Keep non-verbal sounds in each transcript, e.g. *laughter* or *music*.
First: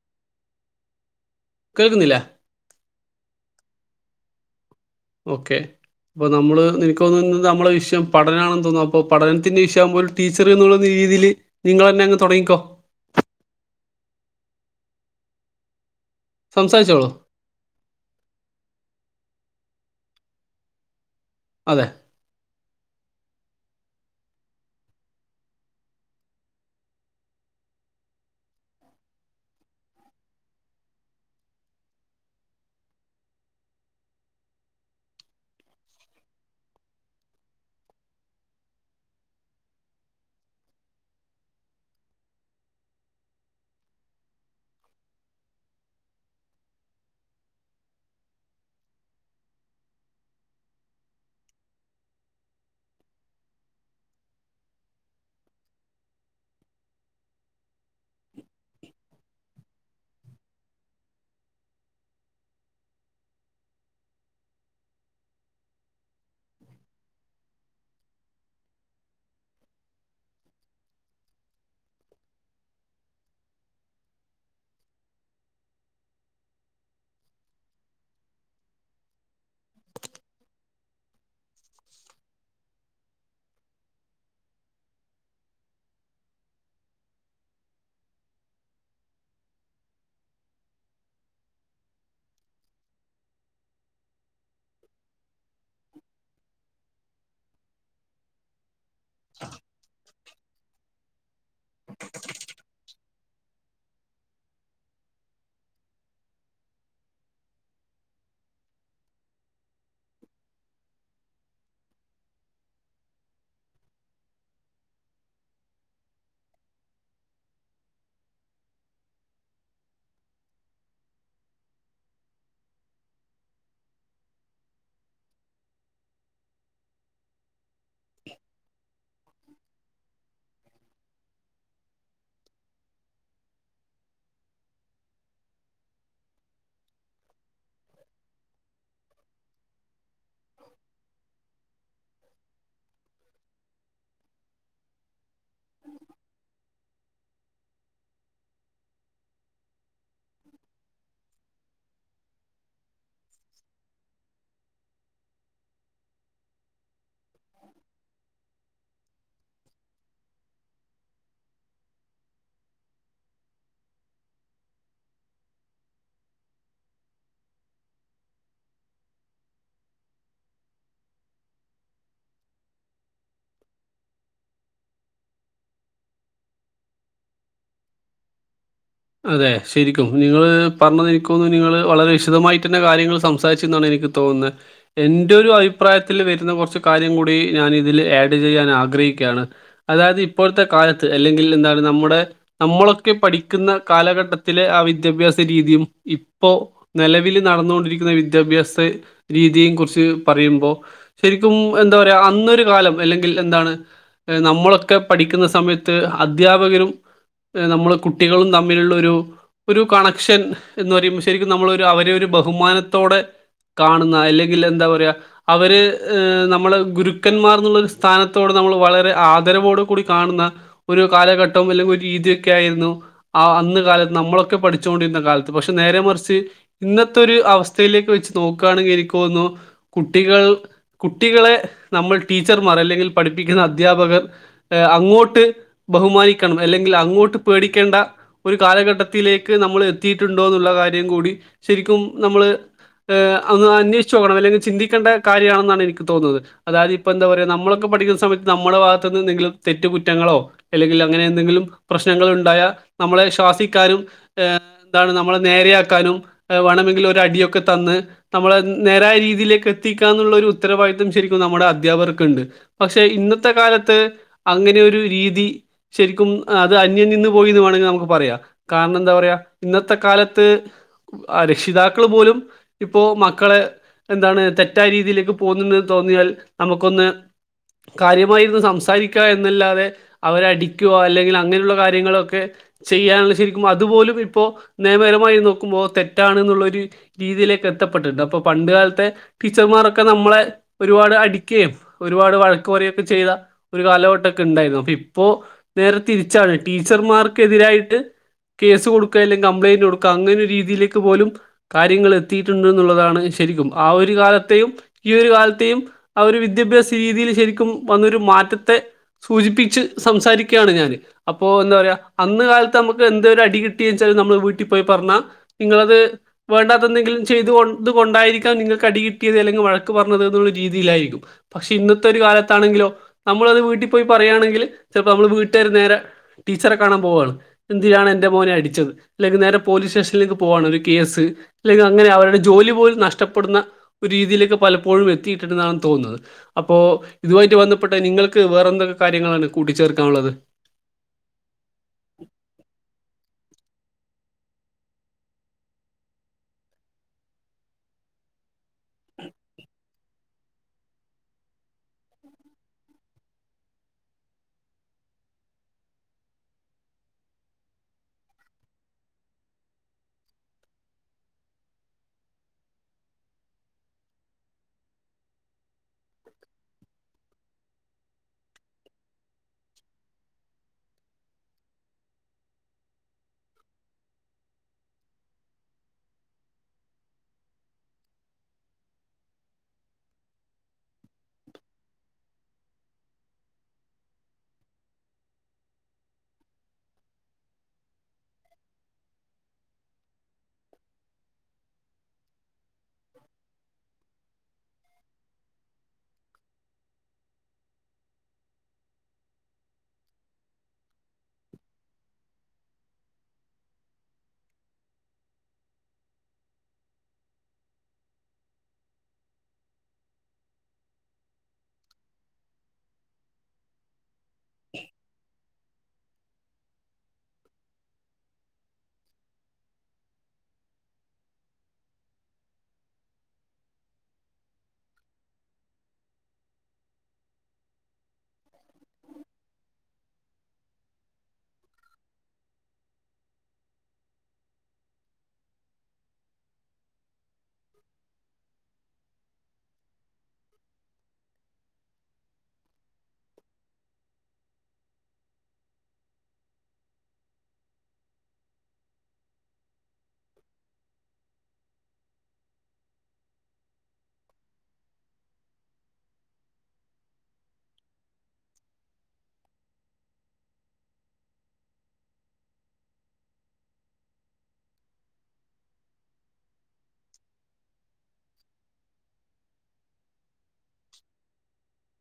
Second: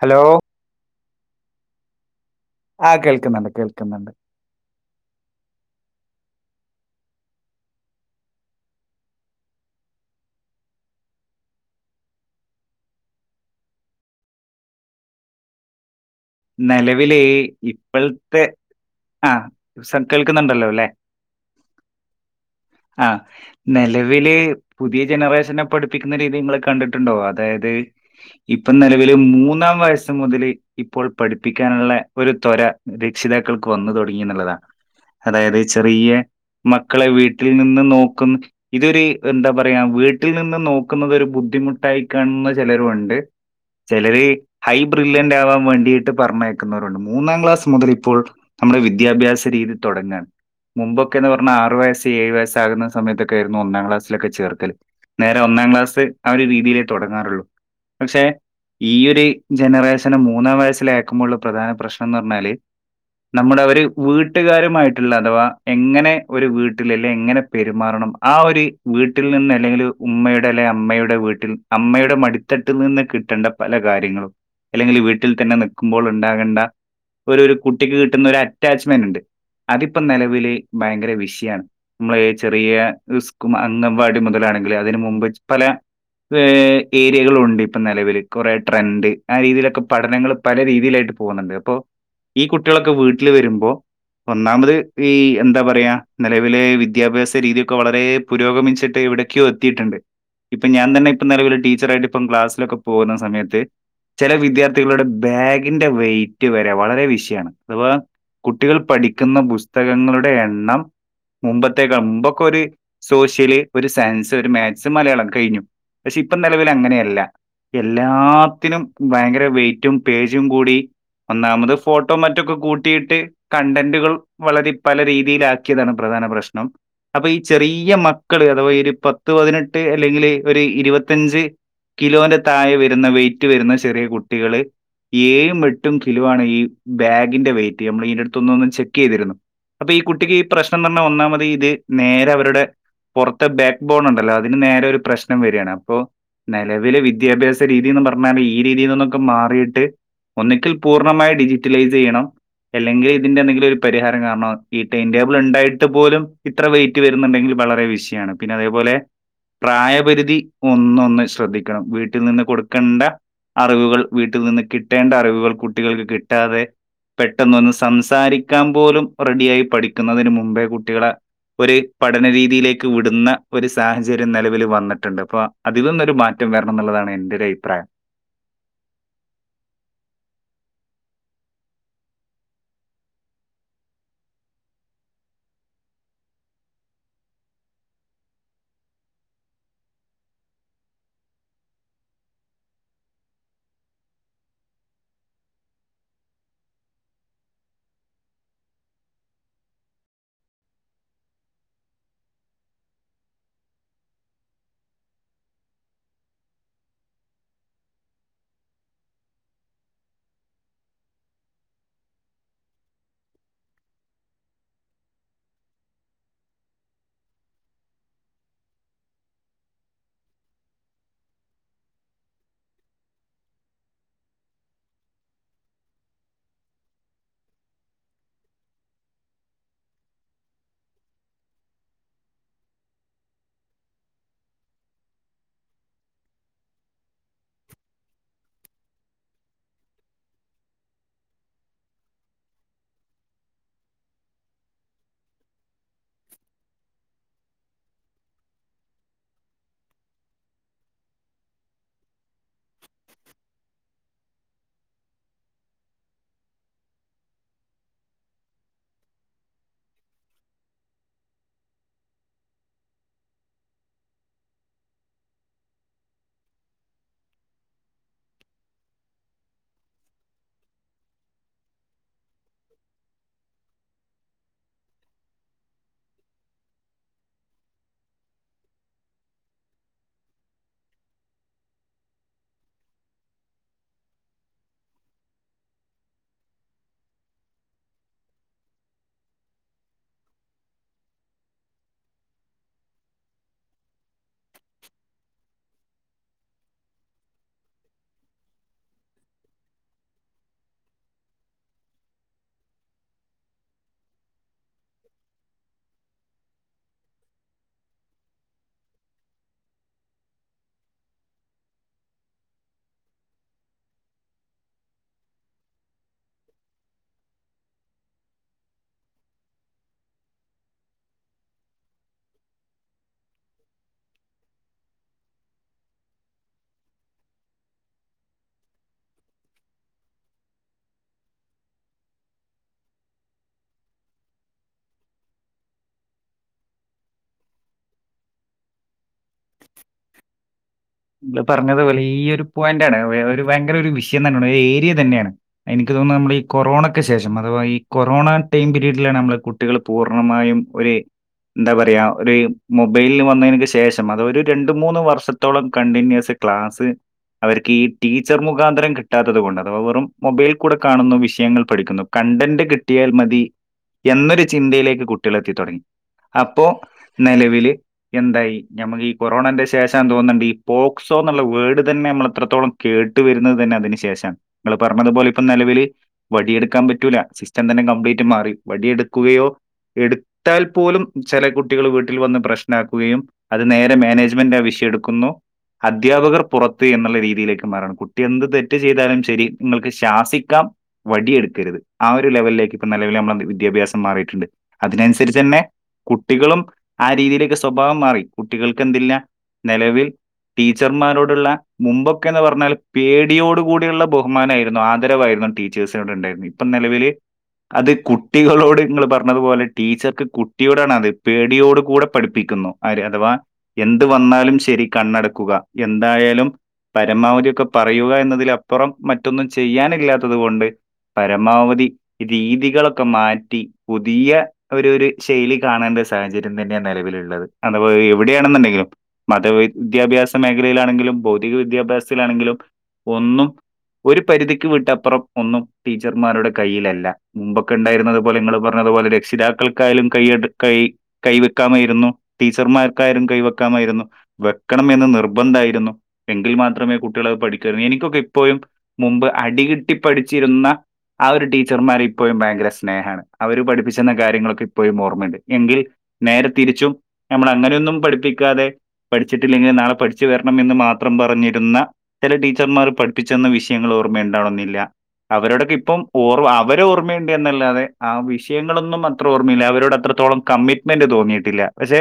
Hello കേൾക്കുന്നില്ലേ ആ കേൾക്കുന്നുണ്ട് കേൾക്കുന്നുണ്ട് ഓക്കെ അപ്പൊ നമ്മള് നിനക്കോന്ന്ന്നെ നമ്മളെ വിഷയം പഠനാണെന്ന് തോന്നുന്നു അപ്പൊ പഠനത്തിന്റെ വിഷയാവുമ്പോ ഒരു ടീച്ചർ എന്നുള്ള രീതിയിൽ നിങ്ങൾന്നെ അങ്ങ് തൊടങ്ങിക്കോ നെലവില് ഇപ്പൾത്തെ അ *unintelligible* കേൾക്കുന്നുണ്ടല്ലോ ല്ലേ അതെ ആ നെലവില് പുതിയ ജനറേഷനെ പഠിപ്പിക്കുന്ന രീതി ങ്ങൾ കണ്ടിട്ടുണ്ടോ അതായത് ഇപ്പൊ നെലവില് മൂന്നാം വയസ്സ് മുതല് പ്പോൾ പഠിപ്പിക്കാനുള്ള ഒരു ത്വര രക്ഷിതാക്കൾക്ക് വന്നു തൊടങ്ങിന്ന്ള്ളതാണ് അതായത് ചെറിയ മക്കളെ വീട്ടിൽ നിന്ന് നോക്കുന്ന ഇതൊരു എന്താ പറയാ വീട്ടിൽ നിന്ന് നോക്കുന്നത് ഒരു ബുദ്ധിമുട്ടായി കാണുന്ന ചെലരുംഒണ്ട് ചെലര് ഹൈ ബ്രില്യന്റ് ആവാൻ വേണ്ടി *unintelligible* പറഞ്ഞയക്കുന്നവരുണ്ട് മൂന്നാം ക്ലാസ്സ് മുതൽ ഇപ്പോൾ നമ്മുടെ വിദ്യാഭ്യാസ രീതി തൊടങ്ങാണ് മുമ്പൊക്കെന്ന് പറഞാ ആറു വയസ്സ് ഏഴു വയസ്സാകുന്ന സമയത്തൊക്കെയിരുന്നു ഒന്നാം ക്ലാസ്സിലൊക്കെ ചേർക്കൽ നേരെ ഒന്നാം ക്ലാസ് ആ ഒരു രീതിയിലേ തൊടങ്ങാറുള്ളൂ പക്ഷെ ഈ ഒരു ജനറേഷന് മൂന്നാം വയസ്സ് ലെ അയക്കുമ്പോളുള്ള പ്രധാന പ്രശ്നം ന്ന് പറഞ്ഞാല് നമ്മുടെ അവര് വീട്ടുകാരുമായിട്ടുള്ള അഥവാ എങ്ങനെ ഒരു വീട്ടിൽ അല്ലെ എങ്ങനെ പെരുമാറണം ആ ഒര് വീട്ടിൽ നിന്ന് അല്ലെങ്കിൽ ഉമ്മയുടെ അല്ലെങ്കിൽ അമ്മയുടെ വീട്ടിൽ അമ്മയുടെ മടിത്തട്ടിൽ നിന്ന് കിട്ടേണ്ട പല കാര്യങ്ങളും അല്ലെങ്കിൽ വീട്ടിൽ തന്നെ നി കുമ്പോൾ ണ്ടാകേണ്ട ഒരു ഒരു കുട്ടിക്ക് കിട്ടുന്ന ഒരു അറ്റാച്ച്മെന്റ് ണ്ട് അതിപ്പോ നെലവില് ഭയങ്കര വിഷയാണ് നമ്മള് ചെറിയ അംഗൻവാടി മുതലാണെങ്കിൽ അതിനന് മുമ്പ് പല ഏരിയകളും ഉണ്ട് ഇപ്പൊ നിലവിൽ കുറെ ട്രെൻഡ് ആ രീതിയിലൊക്കെ പഠനങ്ങൾ പല രീതിയിലായിട്ട് പോകുന്നുണ്ട് അപ്പോ ഈ കുട്ടികളൊക്കെ വീട്ടിൽ വരുമ്പോ ഒന്നാമത് ഈ എന്താ പറയാ നിലവിലെ വിദ്യാഭ്യാസ രീതിയൊക്കെ വളരെ പുരോഗമിച്ചി ട്ട് എവിടെക്കോ എത്തീട്ട്ണ്ട് ഇപ്പൊ ഞാൻ തന്നെ പ്പൊ നെലവില് ടീച്ചറായിട്ട് ഇപ്പം ക്ലാസിലൊക്കെ പോകുന്ന സമയത്ത് ചെല വിദ്യാർത്ഥികളുടെ ബാഗിന്റെ വെയ്റ്റ് വെരെ വളരെ വിഷയാണ് അഥവാ കുട്ടികൾ പഠിക്കുന്ന പുസ്തകങ്ങളുടെ എണ്ണം മുമ്പത്തേക്കാൾ മുമ്പൊക്കെ ഒരു സോഷ്യല് ഒരു സയൻസ് ഒരു മാത്സ് മലയാളം കഴിഞ്ഞു പക്ഷെ ഇപ്പൊ നിലവിൽ അങ്ങനെയല്ല എല്ലാത്തിനും ഭയങ്കര വെയ് റ്റും പേജും കൂടി ഒന്നാമത് ഫോട്ടോ മറ്റൊക്കെ കൂട്ടിയിട്ട് കണ്ടന്റുകൾ വളരെ പല രീതിയിലാക്കിയതാണ് പ്രധാന പ്രശ്നം അപ്പൊ ഈ ചെറി യ മക്കൾ അഥവാ ഒരു പ പത്ത് പതിനെട്ട് അല്ലെങ്കില് ഒരു ത്ത് ത്ത് പതിനെട്ട് അല്ലെങ്കില് ഒരു ഇരുപത്തഞ്ച് കിലോന്റെ താഴെ വരുന്ന വെയിറ്റ് വരുന്ന ചെറിയ കുട്ടികള് ഏഴും എട്ടും കിലോ ആണ് ഈ ബാഗിന്റെ വെയിറ്റ് നമ്മൾ ഇയ്ന്റെ ടുത്ത്ന്നൊന്ന് ചെക്ക് ചെയ്തിരുന്നു അപ്പൊ ഈ കുട്ടിക്ക് ഈ പ്രശ്നം ന്ന് പറഞ്ഞാൽ ഒന്നാമത് ഇത് നേരെ അവരുടെ പൊറത്തെ ബാക്ക് ബോൺ ണ്ടല്ലോ അതിന് നേരെ ഒരു പ്രശ് നം വെരാണ് അപ്പൊ ലവില് വിദ്യാഭ്യാസ രീതിന്ന് പറഞ്ഞാല് ഈ രീതിയിൽന്നൊക്കെ മാറി ട്ട് ഒന്നെങ്കിൽ പൂർണമായി ഡിജിറ്റലൈസ് ചെയ്യണം അല്ലെങ്കിൽ ഇതിന്റെ എന്തെങ്കിലും ഒരു പരിഹാരം കാരണം ഈ ടൈം ടേബിൾ ഉണ്ടായിട്ട് പോലും ഇത്ര വെയിറ്റ് വരുന്നുണ്ടെങ്കിൽ വളരെ വിഷയാണ് പിന്നെ അതേപോലെ പ്രായപരിധി ഒന്നൊന്ന് ശ്രദ്ധിക്കണം വീട്ടിൽ നിന്ന് കൊടുക്കേണ്ട അറിവുകൾ വീട്ടിൽ നിന്ന് കിട്ടേണ്ട അറിവുകൾ കുട്ടികൾക്ക് കിട്ടാതെ പെട്ടെന്ന് ഒന്ന് സംസാരിക്കാൻ പോലും റെഡിയായി പഠിക്കുന്നതിന് മുമ്പേ കുട്ടികളെ ഒരു പഠനരീതിയിലേക്ക് വിടുന്ന ഒരു സാഹചര്യം നെലവിൽ വന്നിട്ടുണ്ട് അപ്പൊ അതിതൊന്നൊരു മാറ്റം വെരണം ന്നുള്ളതാണ് എന്റൊരഭിപ്രായം. അതെ ശരിക്കും നിങ്ങള് പറഞ്ഞത് എനിക്കോന്നുന്നു നിങ്ങള് വളരെ വിശദായിട്ട് തന്നെ കാര്യങ്ങൾ സംസാരിച്ചുന്നാണ് എനിക്ക് തോന്നുന്നത് എന്റൊരു അഭിപ്രായത്തിൽ വരുന്ന കൊറച്ച് കാര്യം കൂടി ഞാൻ ഇതിൽ ആഡ് ചെയ്യാൻ ആഗ്രഹിക്കുകയാണ് അതായത് ഇപ്പോഴത്തെ കാലത്ത് അല്ലെങ്കിൽ എന്താണ് നമ്മുടെ നമ്മളൊക്കെ പടി ക്കുന്ന കാലഘട്ടത്തിലെ ആ വിദ്യാഭ്യാസ രീതിയും ഇപ്പോ നിലവിൽ നടന്നുകൊണ്ടിരിക്കുന്ന വിദ്യാഭ്യാസ രീതിയും കുറിച്ച് പറയുമ്പോൾ ശെരിക്കും എന്താ പറയാ അന്നൊരു കാലം അല്ലെങ്കിൽ എന്താണ് നമ്മളൊക്കെ പഠിക്കുന്ന സമയത്ത് അധ്യാപകരും നമ്മളെ കു ട്ടികളും തമ്മിലുള്ള ഒരു ഒരു കണക്ഷൻ എന്ന് പറയുമ്പോൾ ശെരിക്കും നമ്മളവരെ ഒരു ബഹുമാനത്തോടെ കാണുന്ന അല്ലെങ്കിൽ എന്താ പറയാ അവര് നമ്മെ ഗുരുക്കന്മാർന്നുള്ള ഒരു സ്ഥാനത്തോടെ നമ്മൾ വളരെ ആദരവോടെ കൂടി കാണുന്ന ഒരു കാലഘട്ടവും അല്ലെങ്കിൽ ഒരു രീതിയൊക്കെ ആയിരുന്നു ആ അന്ന് കാലത്ത് നമ്മളൊക്കെ പഠിച്ചോണ്ടിരുന്ന കാലത്ത് പക്ഷെ നേരെ മറിച്ച് ഇന്നത്തെ ഒരു അവസ്ഥയിലേക്ക് വെച്ച് നോക്കാണെങ്കിൽ എനിക്ക് തോന്നുന്നു കുട്ടികൾ കുട്ടികളെ നമ്മൾ ടീച്ചർമാർ അല്ലെങ്കിൽ പഠിപ്പിക്കുന്ന അദ്ധ്യാപകർ അങ്ങോട്ട് ബഹുമാനിക്കണം അല്ലെങ്കിൽ അങ്ങോട്ട് പേടിക്കേണ്ട ഒരു കാലഘട്ടത്തിലേക്ക് നമ്മൾ എത്തിയിട്ടുണ്ടോ എന്നുള്ള കാര്യം കൂടി ശെരിക്കും നമ്മള് ഏ ഒന്ന് അന്വേഷിച്ചു നോക്കണം അല്ലെങ്കിൽ ചിന്തിക്കേണ്ട കാര്യമാണെന്നാണ് എനിക്ക് തോന്നുന്നത് അതായത് ഇപ്പൊ എന്താ പറയാ നമ്മളൊക്കെ പഠിക്കുന്ന സമയത്ത് നമ്മുടെ ഭാഗത്തുനിന്ന് എന്തെങ്കിലും തെറ്റ് കുറ്റങ്ങളോ അല്ലെങ്കിൽ അങ്ങനെ എന്തെങ്കിലും പ്രശ്നങ്ങൾ ഉണ്ടായ നമ്മളെ ശ്വാസിക്കാനും എ എന്താണ് നമ്മളെ നേരെയക്കാനും വാണമെങ്കിലും ഒരു അടിയൊക്കെ തന്ന് നമ്മളെ നേരായ രീതിയിലേക്ക് എത്തിക്കാന്നുള്ള ഒരു ഉത്തരവാദിത്തം ശെരിക്കും നമ്മുടെ അധ്യാപകർക്കുണ്ട് പക്ഷെ ഇന്നത്തെ കാലത്ത് അങ്ങനൊരു രീതി ശെരിക്കും അത് അന്യം നിന്ന് പോയിന്ന് വാണമെ പറയാ കാരണെന്താ പറയാ ഇന്നത്തെ കാലത്ത് രക്ഷിതാക്കൾ പോലും ഇപ്പോ മക്കളെ എന്താണ് തെറ്റായ രീതിയിലേക്ക് പോകെന്ന് തോന്നിയാൽ നമുക്കൊന്ന് കാര്യമായിരുന്നു സംസാരിക്കാ എന്നല്ലാതെ അവരെ അടിക്കുക അല്ലെങ്കിൽ അങ്ങനെയുള്ള കാര്യങ്ങളൊക്കെ ചെയ്യാനുള്ള ശെരിക്കും അതുപോലും ഇപ്പോൾ നിയമപരമായി നോക്കുമ്പോൾ തെറ്റാണ് ന്ന്ള്ളൊരു രീതിയിലേക്കെ എത്തപ്പെട്ടിട്ടുണ്ട് അപ്പോൾ പണ്ട് കാലത്തെ ടീച്ചർമാരൊക്കെ നമ്മളെ ഒരുപാട് അടിക്കുകയും ഒരുപാട് വഴക്ക് പറയുകക്കെ ചെയ്ത ഒരു കാലഘട്ടമൊക്കെ ഉണ്ടായിരുന്നു അപ്പോൾ ഇപ്പോൾ നേരെ തിരിച്ചാണ് ടീച്ചർമാർക്ക് ക്കെതിരായിട്ട് കേസ് കൊടുക്ക അല്ലെങ്കിൽ കംപ്ലയിന്റ് കൊടുക്കുക അങ്ങനെ രീതിയിലേക്ക് പോലും കാര്യങ്ങൾ എത്തിയിട്ടുണ്ട് എന്നുള്ളതാണ് ശരിക്കും ആ ഒരു കാലത്തെയും ഈ ഒരു കാലത്തെയും ആ ഒരു വിദ്യാഭ്യാസ രീതിയിൽ ശെരിക്കും വന്നൊരു മാറ്റത്തെ സൂചിപ്പിച്ച് സംസാരിക്കുകയാണ് ഞാന് അപ്പോ എന്താ പറയാ അന്ന് കാലത്ത് നമുക്ക് എന്ത അടി കിട്ടിയ വച്ചാൽ നമ്മൾ വീട്ടിൽ പോയി പറഞ്ഞാ നിങ്ങളത് വേണ്ടാത്ത എന്തെങ്കിലും ചെയ്തത് കൊണ്ടായിരിക്കാം നിങ്ങൾക്ക് അടി കിട്ടിയത് അല്ലെങ്കിൽ വഴക്ക് പറഞ്ഞത് എന്നുള്ള രീതിയിലായിരിക്കും പക്ഷെ ഇന്നത്തൊരു കാലത്താണെങ്കിലോ നമ്മളത് വീട്ടിൽ പോയി പറയാണെങ്കിൽ ചെലപ്പോ നമ്മള് വീട്ടുകാര് നേരെ ടീച്ചറെ കാണാൻ പോവാണ് എന്തിനാണ് എന്റെ മോനെ അടിച്ചത് അല്ലെങ്കിൽ നേരെ പോലീസ് സ്റ്റേഷനിലേക്ക് പോവാണ് ഒരു കേസ് അല്ലെങ്കിൽ അങ്ങനെ അവരുടെ ജോലി പോലും നഷ്ടപ്പെടുന്ന ഒരു രീതിയിലേക്ക് പലപ്പോഴും എത്തിയിട്ടുണ്ടെന്നാണ് തോന്നുന്നത് അപ്പോ ഇതുമായിട്ട് ബന്ധപ്പെട്ട നിങ്ങൾക്ക് വേറെ എന്തൊക്കെ കാര്യങ്ങളാണ് കൂട്ടിച്ചേർക്കാനുള്ളത് ഇങ്ങള് പറഞ്ഞത് വലിയൊരു പോയന്റ് ആണ് വ ഒരു വയങ്കര ഒരു വിഷ് *unintelligible* ഏരിയ തന്നെയാണ് എനിക്ക് തോന്നുന്നത് നമ്മൾ ഈ കൊറോണക്ക് ശേഷം അഥവാ ഈ കൊറോണ ടൈം പീരീഡിലാണ് നമ്മള് കുട്ടികൾ പൂർണ്ണമായും ഒരു എന്താ പറയുക ഒരു മൊബൈലന് വന്നതിക്ക് ശേഷം അത് ഒരു രണ്ട മൂന്ന് വർഷത്തോളം- കണ്ടിന്യൂസ് ക്ലാസ്സ് അവർക്ക് ഈ ടീച്ചർ മുഖാന്തരം കിട്ടാത്തത് കൊണ്ട് അഥവാ വെറും മൊബൈൽ കൂടെ കാണുന്നു വിഷയങ്ങൾ പഠിക്കുന്നു കണ്ടന്റ് കിട്ടിയാൽ മതി എന്നൊരു ചിന്തയിലേക്ക് കുട്ടികൾ എത്തിത്തുടങ്ങി അപ്പോ നിലവിൽ എന്തായി നമക്ക് ഈ കൊറോണന്റെ ശേഷം തോന്നുന്നുണ്ട് ഈ- പോക്സോ എന്നുള്ള വേഡ് തന്നെ നമ്മൾ എത്രത്തോളം കേട്ട് വരുന്നത് തന്നെ അതിനന് ശേഷമാണ് നമ്മൾ പറഞ്ഞതുപോലെ ഇപ്പം നിലവിൽ വടിയെടുക്കാൻ പറ്റൂല സിസ്റ്റം തന്നെ കംപ്ലീറ്റ് മാറി വടിയെടുക്കുകയോ എടുത്താൽ പോലും ചില കുട്ടികൾ വീട്ടിൽ വന്ന് പ്രശ്നക്കുകയും അത് നേരെ മാനേജ്മെന്റ് ആവശ്യം എടുക്കുന്നു അധ്യാപകർ പുറത്ത് എന്നുള്ള രീതിയിലേക്ക് മാറണം കുട്ടി എന്ത് തെറ്റ് ചെയ്താലും ശരി നിങ്ങൾക്ക് ശാസിക്കാം വടിയ എടുക്കരുത് ആ ഒരു ലെവലിലേക്ക് ഇപ്പ നിലവിൽ നമ്മൾ വിദ്യാഭ്യാസം മാറിയിട്ടുണ്ട് അതിനനുസരിച്ച് തന്നെ കുട്ടികളും ആ രീതിയിലേക്ക് സ്വഭാവം മാറി കുട്ടികൾക്ക് എന്ത്‌ ഇല്ല നിലവിൽ- ടീച്ചർമാരോടുള്ള മുമ്പൊക്കെന്ന് പറഞ്ഞാൽ പേടിയോടു കൂടെിയുള്ള ബഹുമാനമായിരുന്നു ആദരവായിരുന്നു ടീച്ചേഴ്സിനോട് ഉണ്ടായിരുന്നു ഇപ്പൊ നിലവിൽ അത് കുട്ടികളോട് നിങ്ങൾ പറഞ്ഞതുപോലെ ടീച്ചർക്ക് കുട്ടിയോടാണ് അത് പേടിയോട് കൂടെ പഠിപ്പിക്കുന്നുര് അഥവാ എന്ത് വന്നാലും ശരി കണ്ണടക്കുക എന്തായാലും പരമാവധിയൊക്കെ പറയുക എന്നതിലപ്പുറം മറ്റൊന്നും ചെയ്യാനില്ലാത്തത് കൊണ്ട് പരമാവധി രീതികളൊക്കെ മാറ്റി പുതിയ ഒരു ഒരു ശൈലി കാണേണ്ട സാഹചര്യം തന്നെയാണ് നിലവിലുള്ളത് അത് എവിടെയാണെന്നുണ്ടെങ്കിലും മത വിദ്യാഭ്യാസ മേഖലയിലാണെങ്കിലും ഭൗതിക വിദ്യാഭ്യാസത്തിലാണെങ്കിലും ഒന്നും ഒരു പരിധിക്ക് വിട്ടപ്പുറം ഒന്നും ടീച്ചർമാരുടെ കൈയിലല്ല മുമ്പൊക്കെ ഉണ്ടായിരുന്നത് പോലെ നിങ്ങൾ പറഞ്ഞതുപോലെ രക്ഷിതാക്കൾക്കായും കൈ കൈ കൈവെക്കാമായിരുന്നു ടീച്ചർമാർക്കായാലും കൈവെക്കാമായിരുന്നു ക്കണം മെന്ന് നിർബന്ധമായിരുന്നു എങ്കിൽ മാത്രമേ കുട്ടികളത് പഠിക്കുമായിരുന്നു എനിക്കൊക്കെ ഇപ്പോഴും മുമ്പ് അടികിട്ടി പഠിച്ചിരുന്ന ആ ഒരു ടീച്ചർമാർ ഇപ്പോഴും ഭയങ്കര സ്നേഹമാണ് അവര് പഠിപ്പിച്ചെന്ന കാര്യങ്ങളൊക്കെ ഇപ്പോഴും ഓർമ്മയുണ്ട് എങ്കിൽ നേരെ തിരിച്ചും നമ്മൾ അങ്ങനെയൊന്നും പഠിപ്പിക്കാതെ - പഠിച്ചിട്ടില്ലെങ്കിൽ നാളെ പഠിച്ചു വരണം എന്ന് മാത്രം പറഞ്ഞിരുന്ന ചില ടീച്ചർമാർ പഠിപ്പിച്ചെന്ന വിഷയങ്ങൾ ഓർമ്മയുണ്ടാവണെന്നില്ല അവരോടൊക്കെ ഇപ്പം ഓർമ്മ അവരെ ഓർമ്മയുണ്ട എന്നല്ലാതെ ആ വിഷയങ്ങളൊന്നും അത്ര ഓർമ്മയില്ല അവരോട് അത്രത്തോളം കമ്മിറ്റ്മെന്റ് തോന്നിയിട്ടില്ല പക്ഷെ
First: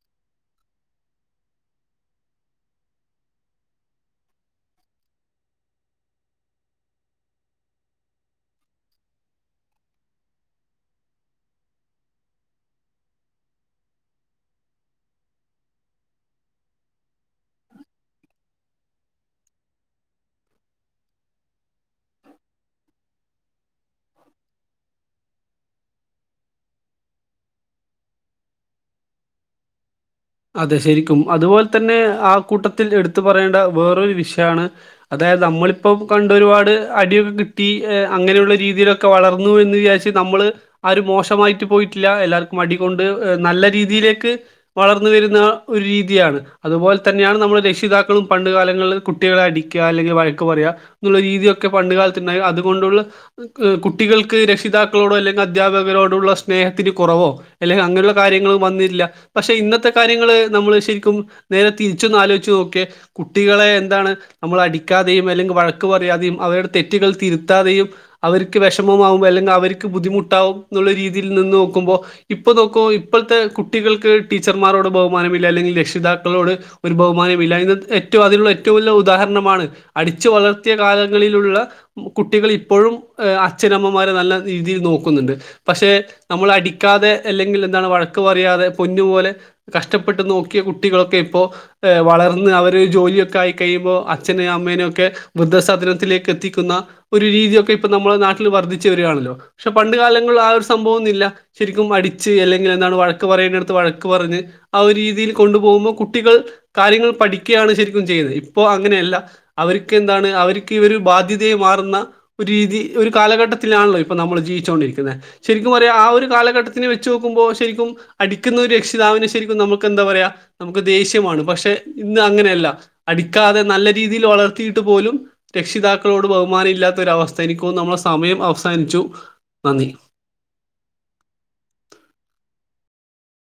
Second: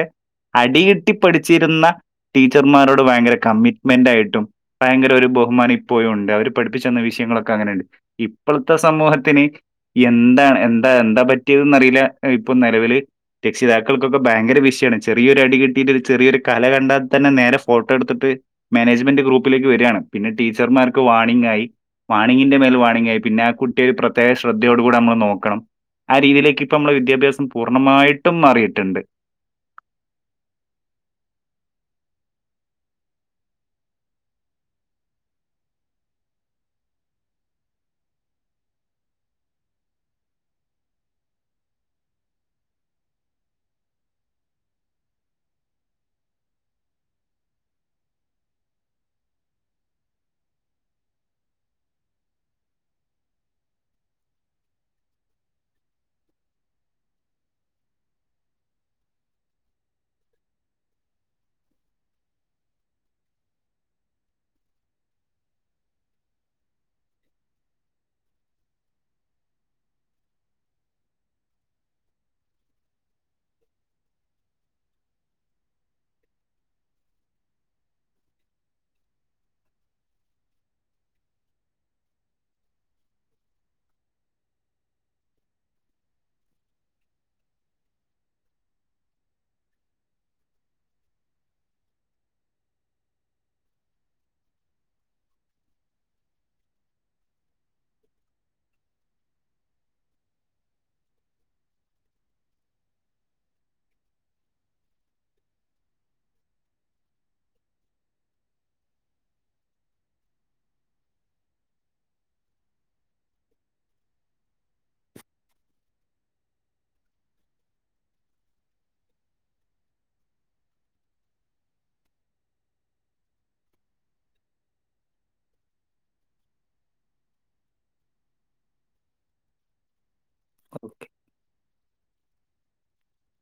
അടികിട്ടി പഠിച്ചിരുന്ന- ടീച്ചർമാരോട് ഭയങ്കര കമ്മിറ്റ്മെന്റ് ആയിട്ടും ഭയങ്കര ഒരു ബഹുമാനം ഇപ്പോഴും ഉണ്ട് അവര് പഠിപ്പിച്ചെന്ന വിഷയങ്ങളൊക്കെ അങ്ങനെയുണ്ട് ഇപ്പോഴത്തെ സമൂഹത്തിന് എന്താ എന്താ എന്താ പറ്റിയത് എന്നറിയില്ല ഇപ്പൊ നിലവില് രക്ഷിതാക്കൾക്കൊക്കെ ഭയങ്കര വിഷയമാണ് ചെറിയൊരു അട കിട്ടിയിട്ട ഒരു ചെറിയൊരു കര കണ്ടാ- തന്നെ നേരെ ഫോട്ടോ എടുത്തിട്ട് മാനേജ്മെന്റ് ഗ്രൂപ്പിലേക്ക് വരികാണ് പിന്നെ ടീച്ചർമാർ വാണിംങ്ങ് ആയി വാണിങ്ങിന്റെ മേൽ വാർണിംങ്ങ് ആയി പിന്നെ ആ കുട്ടിയ ഒരു പ്രത്യേക ശ്രദ്ധയോട് കൂടി നമ്മള് നോക്കണം ആ രീതിയിലേക്ക് ഇപ്പ നമ്മുടെ വിദ്യാഭ്യാസം പൂർണ്ണമായിട്ടും മാറിയിട്ടുണ്ട് അതെ ശരിക്കും അതുപോലെ തന്നെ ആ കൂട്ടത്തിൽ എടുത്തു പറയേണ്ട വേറൊരു വിഷയമാണ് അതായത് നമ്മളിപ്പോം കണ്ടു ഒരുപാട് അടിയൊക്കെ കിട്ടി അങ്ങനെയുള്ള രീതിയിലൊക്കെ വളർന്നു എന്ന് വിചാരിച്ച് നമ്മള് ആരും മോശമായിട്ട് പോയിട്ടില്ല എല്ലാവർക്കും അടികൊണ്ട് നല്ല രീതിയിലേക്ക് വളർ- വരുന്ന ഒരു രീതിയാണ് അതുപോലെ തന്നെയാണ് നമ്മൾ രക്ഷിതാക്കളും പണ്ട് കാലങ്ങളിൽ കുട്ടികളെ അടിക്കുക അല്ലെങ്കിൽ വഴക്ക് പറയുക എന്നുള്ള രീതിയൊക്കെ പണ്ട് കാലത്ത് ഉണ്ടായി അതുകൊണ്ടുള്ള കുട്ടികൾക്ക് രക്ഷിതാക്കളോടോ അല്ലെങ്കിൽ അധ്യാപകരോടുള്ള സ്നേഹത്തിന് കുറവോ അല്ലെങ്കിൽ അങ്ങനെയുള്ള കാര്യങ്ങളും വന്നിട്ടില്ല പക്ഷെ ഇന്നത്തെ- കാര്യങ്ങൾ നമ്മൾ ശരിക്കും നേരെ തിരിച്ചൊന്ന് ആലോചിച്ച് നോക്കിയെ കുട്ടികളെ എന്താണ് നമ്മൾ അടിക്കാതെയും അല്ലെങ്കിൽ വഴക്ക് പറയാതെയും അവരുടെ തെറ്റുകൾ തിരുത്താതെയും അവർക്ക് വിഷമമാവും അല്ലെങ്കിൽ അവർക്ക് ബുദ്ധിമുട്ടാവും എന്നുള്ള രീതിയിൽ നിന്ന് നോക്കുമ്പോൾ ഇപ്പോൾ നോക്കും ഇപ്പോഴത്തെ കുട്ടികൾക്ക് ടീച്ചർ- ന്മാരോട് ബഹുമാനമില്ല അല്ലെങ്കിൽ രക്ഷിതാക്കളോട് ഒരു ബഹുമാനമില്ല ഇ ഏറ്റവും അതിനുള്ള ഏറ്റവും വലിയ ഉദാഹരണമാണ് അടിച്ചു വളർത്തിയ കാലങ്ങളിലുള്ള കുട്ടികൾ ഇപ്പോഴും അച്ഛനമ്മമാരെ നല്ല രീതിയിൽ നോക്കുന്നുണ്ട് പക്ഷെ നമ്മൾ അടിക്കാതെ അല്ലെങ്കിൽ എന്താണ് വഴക്ക് പറയാാതെ പൊന്നു പോലെ- കഷ്ടപ്പെട്ട് നോക്കിയ കുട്ടികളൊക്കെ ഇപ്പോ വളർന്ന് അവര് ജോലിയൊക്കെ ആയി കഴിയുമ്പോൾ അച്ഛനെയും അമ്മേനുയോക്കെ വൃദ്ധസാധനത്തിലേക്ക് എത്തിക്കുന്ന ഒരു രീതിയൊക്കെ ഇപ്പൊ നമ്മളെ നാട്ടിൽ വർദ്ധിച്ചു വരിയാണല്ലോ പക്ഷെ പണ്ട് കാലങ്ങളിൽ ആ ഒരു സംഭവൊന്നുമില്ല ശരിക്കും അടിച്ച് അല്ലെങ്കിൽ എന്താണ് വഴക്ക് പറയുന്ന അടുത്ത് വഴക്ക് പറഞ്ഞ്- ആ രീതിയിൽ കൊണ്ടുപോകുമ്പോൾ കുട്ടികൾ കാര്യങ്ങൾ പഠിക്കുകയാണ് ശരിക്കും ചെയ്യുന്നത് ഇപ്പോ അങ്ങനെയല്ല അവർക്ക് എന്താണ് അവർക്ക് ഈ ഒരു ബാധ്യതയെ മാറുന്ന ഒരു രീതി ഒരു കാലഘട്ടത്തിലാണല്ലോ ഇപ്പൊ നമ്മൾ ജീവിച്ചോൊണ്ടിരിക്കുന്നത് ശരിക്കും അറിയാം ആ ഒരു കാലഘട്ടത്തിനന് വെച്ച് നോക്കുമ്പോൾ ശരിക്കും അടിക്കുന്ന ഒരു രക്ഷിതാവിനെ ശരിക്കും നമുക്ക് എന്താ പറയാ നമുക്ക് ദേഷ്യമാണ് പക്ഷെ ഇന്ന് അങ്ങനെയല്ല അടിക്കാതെ നല്ല രീതിയിൽ വളർത്തിയിട്ട് പോലും രക്ഷിതാക്കളോട് ബഹുമാനം ഇല്ലാത്തൊര അവസ്ഥ എനക്ക് തോനുന്നു നമ്മളുടെ സമയം അവസാനിച്ചു നന്ദി ഓക്കെ